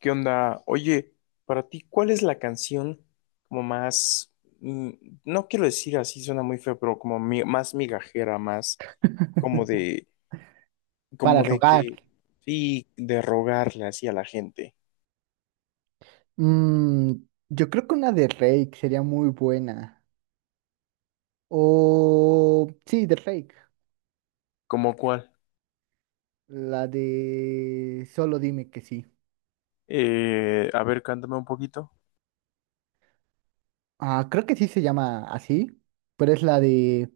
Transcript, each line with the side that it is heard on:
left: ¿Qué onda? Oye, para ti, ¿cuál es la canción como más, mm, no quiero decir así, suena muy feo, pero como más migajera, más como de,
right: Para
left: como de
right: rogar.
left: que, sí, de rogarle así a la gente?
right: Mm, yo creo que una de Rake sería muy buena. O sí, de Rake.
left: ¿Cómo cuál?
right: La de Solo dime que sí.
left: A ver, cántame un poquito.
right: Creo que sí se llama así. Pero es la de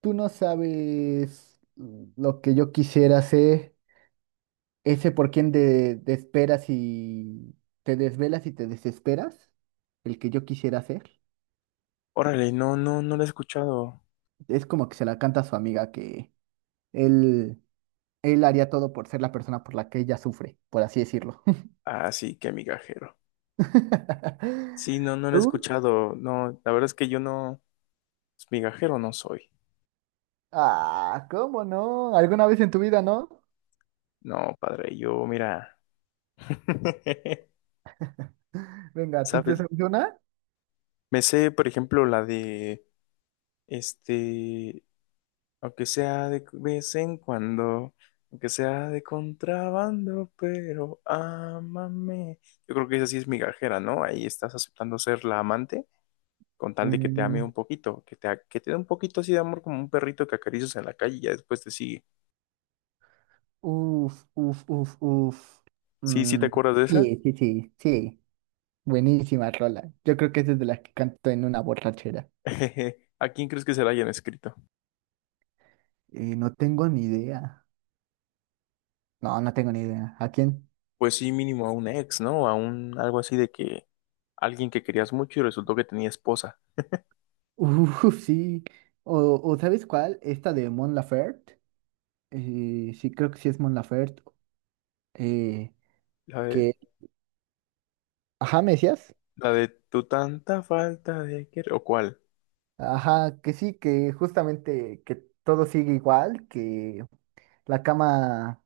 right: Tú no sabes lo que yo quisiera hacer. Ese por quien te esperas y te desvelas y te desesperas. El que yo quisiera hacer.
left: Órale, no, no, no la he escuchado.
right: Es como que se la canta a su amiga que él. Él haría todo por ser la persona por la que ella sufre, por así decirlo.
left: Ah, sí, qué migajero. Sí, no, no la he
right: ¿Tú?
left: escuchado. No, la verdad es que yo no, pues, migajero no soy.
right: Ah, ¿cómo no? ¿Alguna vez en tu vida, no?
left: No, padre, yo, mira.
right: Venga, ¿tú te
left: ¿Sabes?
right: sabes una?
left: Me sé, por ejemplo, la de este, aunque sea de vez en cuando, aunque sea de contrabando, pero ámame. Yo creo que esa sí es migajera, ¿no? Ahí estás aceptando ser la amante con tal de que te ame
right: Mm,
left: un poquito, que que te dé un poquito así de amor como un perrito que acaricias en la calle y ya después te sigue.
right: uf, uf, uf, uf.
left: Sí, sí, ¿te
right: Mm,
left: acuerdas de esa?
right: sí, sí, sí, sí. Buenísima rola. Yo creo que esa es de las que canto en una borrachera.
left: ¿A quién crees que se la hayan escrito?
right: No tengo ni idea. No, no tengo ni idea. ¿A quién?
left: Pues sí, mínimo a un ex, ¿no? A un algo así de que alguien que querías mucho y resultó que tenía esposa.
right: Uf, sí. O, o ¿sabes cuál? Esta de Mon Laferte. Sí, creo que sí es Mon Laferte. eh,
left: La de
right: que, ajá, me decías,
left: la de tu tanta falta de querer. ¿O cuál?
right: ajá, que sí, que justamente que todo sigue igual, que la cama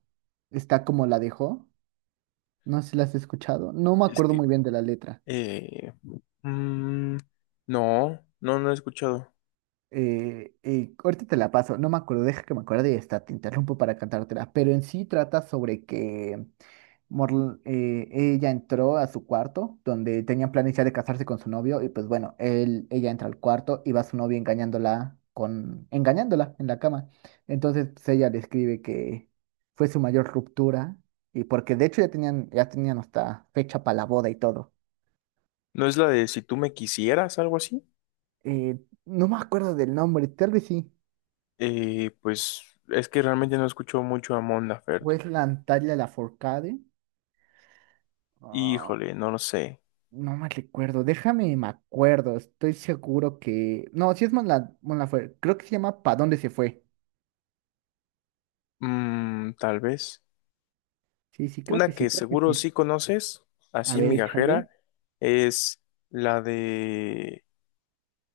right: está como la dejó, no sé si la has escuchado, no me
left: Es
right: acuerdo
left: que
right: muy bien de la letra.
left: Eh, mm, no, no, no he escuchado.
right: Ahorita te la paso, no me acuerdo, deja que me acuerde y está, te interrumpo para cantártela, pero en sí trata sobre que ella entró a su cuarto, donde tenían planes ya de casarse con su novio, y pues bueno, él, ella entra al cuarto y va su novio engañándola con, engañándola en la cama. Entonces, pues, ella describe que fue su mayor ruptura, y porque de hecho ya tenían hasta fecha para la boda y todo.
left: ¿No es la de si tú me quisieras, algo así?
right: Eh, no me acuerdo del nombre, tal vez sí.
left: Pues es que realmente no escucho mucho a Mon Laferte.
right: Wesland Talia Lafourcade.
left: Híjole, no lo sé.
right: No me recuerdo, déjame, me acuerdo, estoy seguro que... No, sí es Monla... Monlafuerte, creo que se llama ¿Pa dónde se fue?
left: Mm, tal vez.
right: Sí, sí, creo que
left: Una
right: sí,
left: que
right: creo que
left: seguro
right: sí.
left: sí conoces,
right: A
left: así
right: ver, échale.
left: migajera, es la de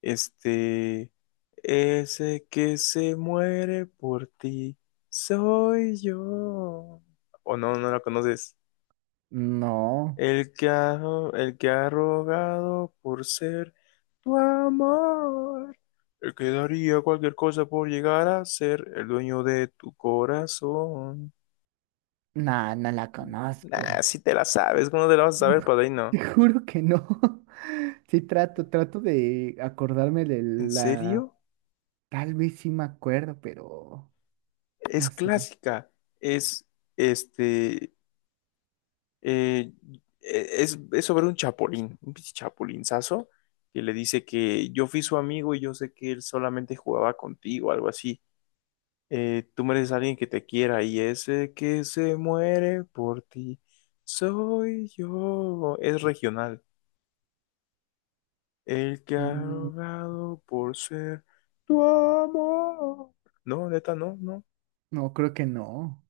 left: Este, ese que se muere por ti, soy yo. O no, no la conoces.
right: No,
left: El que ha, el que ha rogado por ser tu amor. El que daría cualquier cosa por llegar a ser el dueño de tu corazón.
right: no, no la
left: Nah,
right: conozco.
left: si te la sabes, ¿cómo te la vas a saber, padrino?
right: Te juro que no. Sí trato, trato de acordarme de
left: ¿En
right: la...
left: serio?
right: Tal vez sí me acuerdo, pero no
left: Es
right: sé.
left: clásica. Es, este, Eh, e, es sobre un chapulín, un pinche chapulinzazo, que le dice que yo fui su amigo y yo sé que él solamente jugaba contigo, algo así. Tú mereces a alguien que te quiera y ese que se muere por ti soy yo. Es regional. El que ha
right: Mm,
left: rogado por ser tu amor. No, neta, no, no.
right: no, creo que no.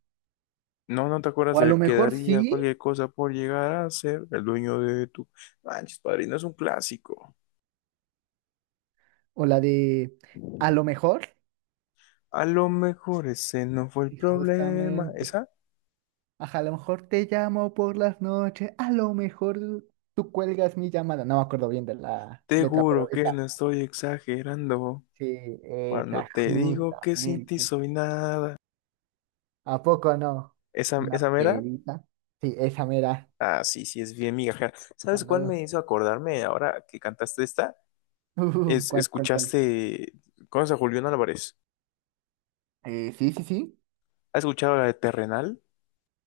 left: No, no te
right: O
left: acuerdas
right: a lo
left: del que
right: mejor
left: daría
right: sí,
left: cualquier cosa por llegar a ser el dueño de tu... Manches, padrino, es un clásico.
right: o la de... A lo mejor.
left: A lo mejor ese no fue el
right: Y
left: problema.
right: justamente.
left: ¿Esa?
right: Ajá, a lo mejor te llamo por las noches, a lo mejor tú cuelgas mi llamada. No me acuerdo bien de la
left: Te
right: letra, pero
left: juro que
right: esa,
left: no estoy exagerando
right: sí,
left: cuando
right: esa,
left: te digo que sin ti
right: justamente.
left: soy nada.
right: ¿A poco no?
left: ¿Esa,
right: Una
left: esa mera?
right: perita. Sí, esa mera.
left: Ah, sí, sí, es bien migajera. ¿Sabes cuál
right: Cuando.
left: me hizo acordarme ahora que cantaste esta?
right: Uf, ¿cuál, cuál, cuál?
left: ¿Escuchaste, conoces a Julián Álvarez?
right: Sí, sí, sí.
left: ¿Has escuchado la de Terrenal?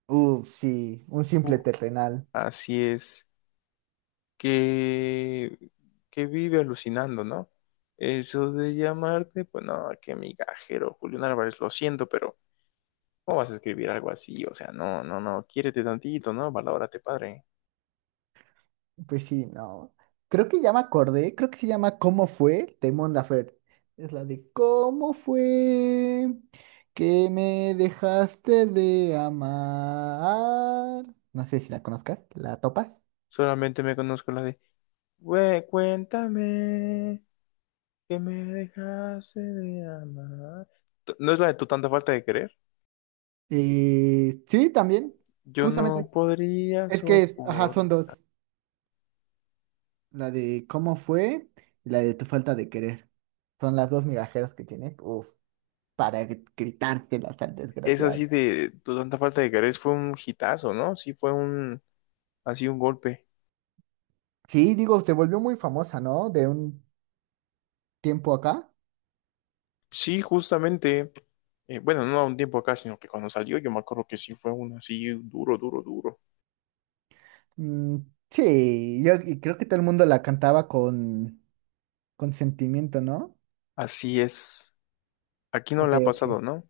right: Uf, sí, un simple
left: Uh,
right: terrenal.
left: así es. Que, que vive alucinando, ¿no? Eso de llamarte, pues no, qué migajero, Julián Álvarez, lo siento, pero ¿cómo vas a escribir algo así? O sea, no, no, no, quiérete tantito, ¿no? Valórate, padre.
right: Pues sí, no. Creo que ya me acordé, creo que se llama ¿Cómo fue? De Mon Laferte. Es la de ¿Cómo fue que me dejaste de amar? No sé si la conozcas, ¿la topas?
left: Solamente me conozco la de, güey, cuéntame que me dejaste de amar. ¿No es la de tu tanta falta de querer?
right: Sí, también.
left: Yo
right: Justamente.
left: no podría
right: Es que, ajá,
left: soportar.
right: son dos. La de ¿Cómo fue? Y la de Tu falta de querer. Son las dos migajeras que tiene. Uf, para gritártelas al
left: Es
right: desgraciado.
left: así de tu tanta falta de querer fue un hitazo, ¿no? Sí, fue un, así un golpe.
right: Sí, digo, se volvió muy famosa, ¿no? De un tiempo acá.
left: Sí, justamente, bueno, no a un tiempo acá, sino que cuando salió, yo me acuerdo que sí fue un así duro, duro, duro.
right: Mm, sí, yo y creo que todo el mundo la cantaba con sentimiento, ¿no?
left: Así es. Aquí no
right: Ok,
left: le ha
right: ok.
left: pasado, ¿no?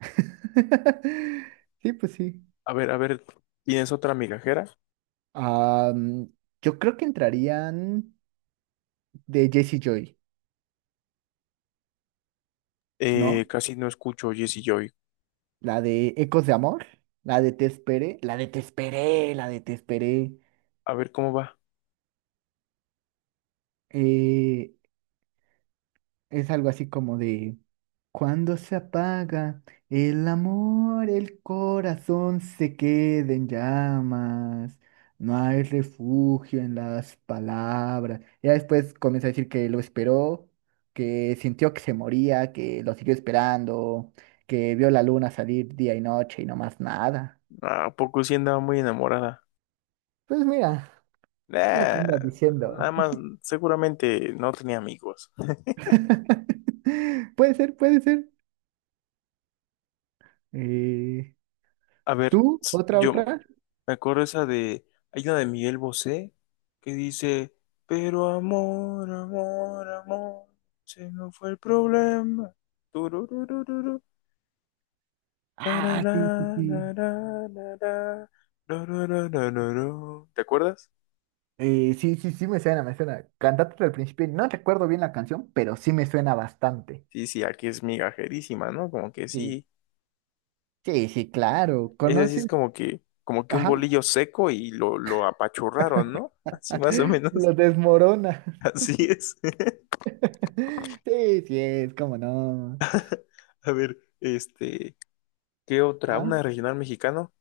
right: Sí, pues sí.
left: A ver, ¿tienes otra migajera?
right: Ah, mm, yo creo que entrarían de Jesse Joy, ¿no?
left: Casi no escucho Jessie Joy.
right: La de Ecos de Amor, la de Te Esperé, la de Te Esperé, la de Te Esperé.
left: A ver cómo va.
right: Eh, Es algo así como de, cuando se apaga el amor, el corazón se queda en llamas, no hay refugio en las palabras. Ya después comienza a decir que lo esperó, que sintió que se moría, que lo siguió esperando, que vio la luna salir día y noche y no más nada.
left: Ah, ¿a poco sí andaba muy enamorada?
right: Pues mira, lo que
left: Nah,
right: andas
left: nada
right: diciendo.
left: más, seguramente no tenía amigos.
right: Puede ser, puede ser. Eh,
left: A ver,
right: ¿Tú? ¿Otra,
left: yo
right: otra?
left: me acuerdo esa de. Hay una de Miguel Bosé que dice: pero amor, amor, amor, se no fue el problema. Turururururu,
right: Ah,
left: tarara,
right: sí, sí, sí.
left: tarara, tarara, tarara, tarara. ¿Te acuerdas?
right: Sí, sí, sí, me suena, me suena. Cantate al principio. No recuerdo bien la canción, pero sí me suena bastante.
left: Sí, sí, aquí es migajerísima, ¿no? Como que
right: Sí,
left: sí,
right: sí, sí, claro.
left: ese sí
right: ¿Conoces?
left: es como que un
right: Ajá.
left: bolillo seco y lo apachurraron, ¿no? Así más o menos,
right: Lo desmorona.
left: así es.
right: Sí, sí, es como no.
left: A ver, ¿qué otra?
right: Ajá.
left: ¿Una regional mexicano?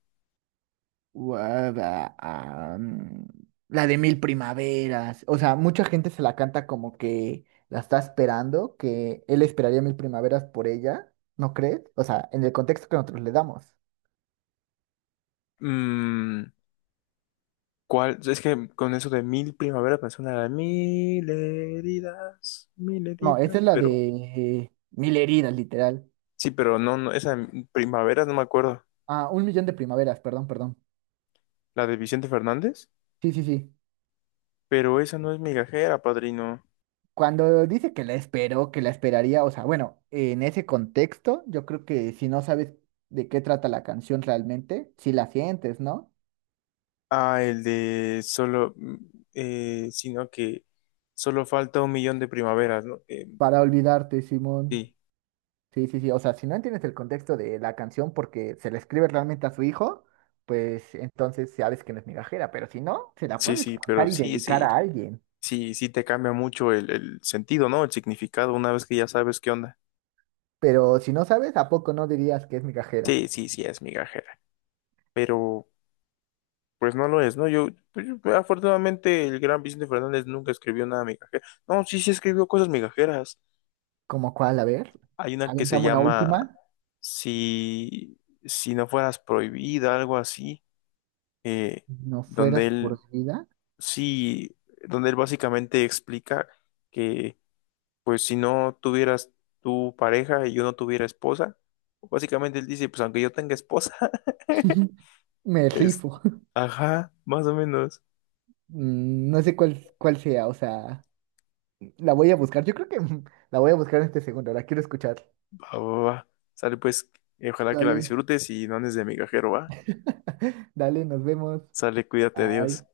right: Guada- ah, mm, La de Mil Primaveras. O sea, mucha gente se la canta como que la está esperando, que él esperaría mil primaveras por ella, ¿no crees? O sea, en el contexto que nosotros le damos.
left: Mm, ¿Cuál? Es que con eso de mil primaveras me suena la mil
right: No, esa
left: heridas,
right: es la
left: pero
right: de Mil heridas, literal.
left: sí, pero no, no, esa primavera no me acuerdo,
right: Ah, un millón de primaveras, perdón, perdón.
left: la de Vicente Fernández,
right: Sí, sí, sí.
left: pero esa no es migajera, padrino.
right: Cuando dice que la esperó, que la esperaría, o sea, bueno, en ese contexto, yo creo que si no sabes de qué trata la canción realmente, si la sientes, ¿no?
left: Ah, el de sino que solo falta un millón de primaveras, ¿no?
right: Para olvidarte, Simón.
left: Sí,
right: Sí, sí, sí. O sea, si no entiendes el contexto de la canción porque se la escribe realmente a su hijo, pues entonces sabes que no es migajera, pero si no, se la
left: sí,
right: puedes
left: sí, pero
right: cantar y
left: sí,
right: dedicar
left: sí,
right: a alguien.
left: sí, sí te cambia mucho el sentido, ¿no? El significado una vez que ya sabes qué onda.
right: Pero si no sabes, ¿a poco no dirías que es migajera?
left: Sí, sí, sí, es migajera, pero pues no lo es, ¿no? Yo, pues, afortunadamente, el gran Vicente Fernández nunca escribió nada migajero. No, sí, sí escribió cosas migajeras.
right: ¿Como cuál? A ver,
left: Hay una que se
right: avientame una
left: llama
right: última.
left: si, si no fueras prohibida, algo así. Eh,
right: No
left: Donde
right: fueras por
left: él
right: mi vida.
left: sí, donde él básicamente explica que, pues, si no tuvieras tu pareja y yo no tuviera esposa, básicamente él dice, pues, aunque yo tenga esposa,
right: Me
left: es,
right: rifo.
left: ajá, más o menos,
right: Mm, no sé cuál, cuál sea, o sea, la voy a buscar. Yo creo que la voy a buscar en este segundo. La quiero escuchar.
left: va, va, va, sale pues, y ojalá que la
right: Dale.
left: disfrutes y no andes de migajero, va,
right: Dale, nos vemos.
left: sale, cuídate, adiós.
right: Bye.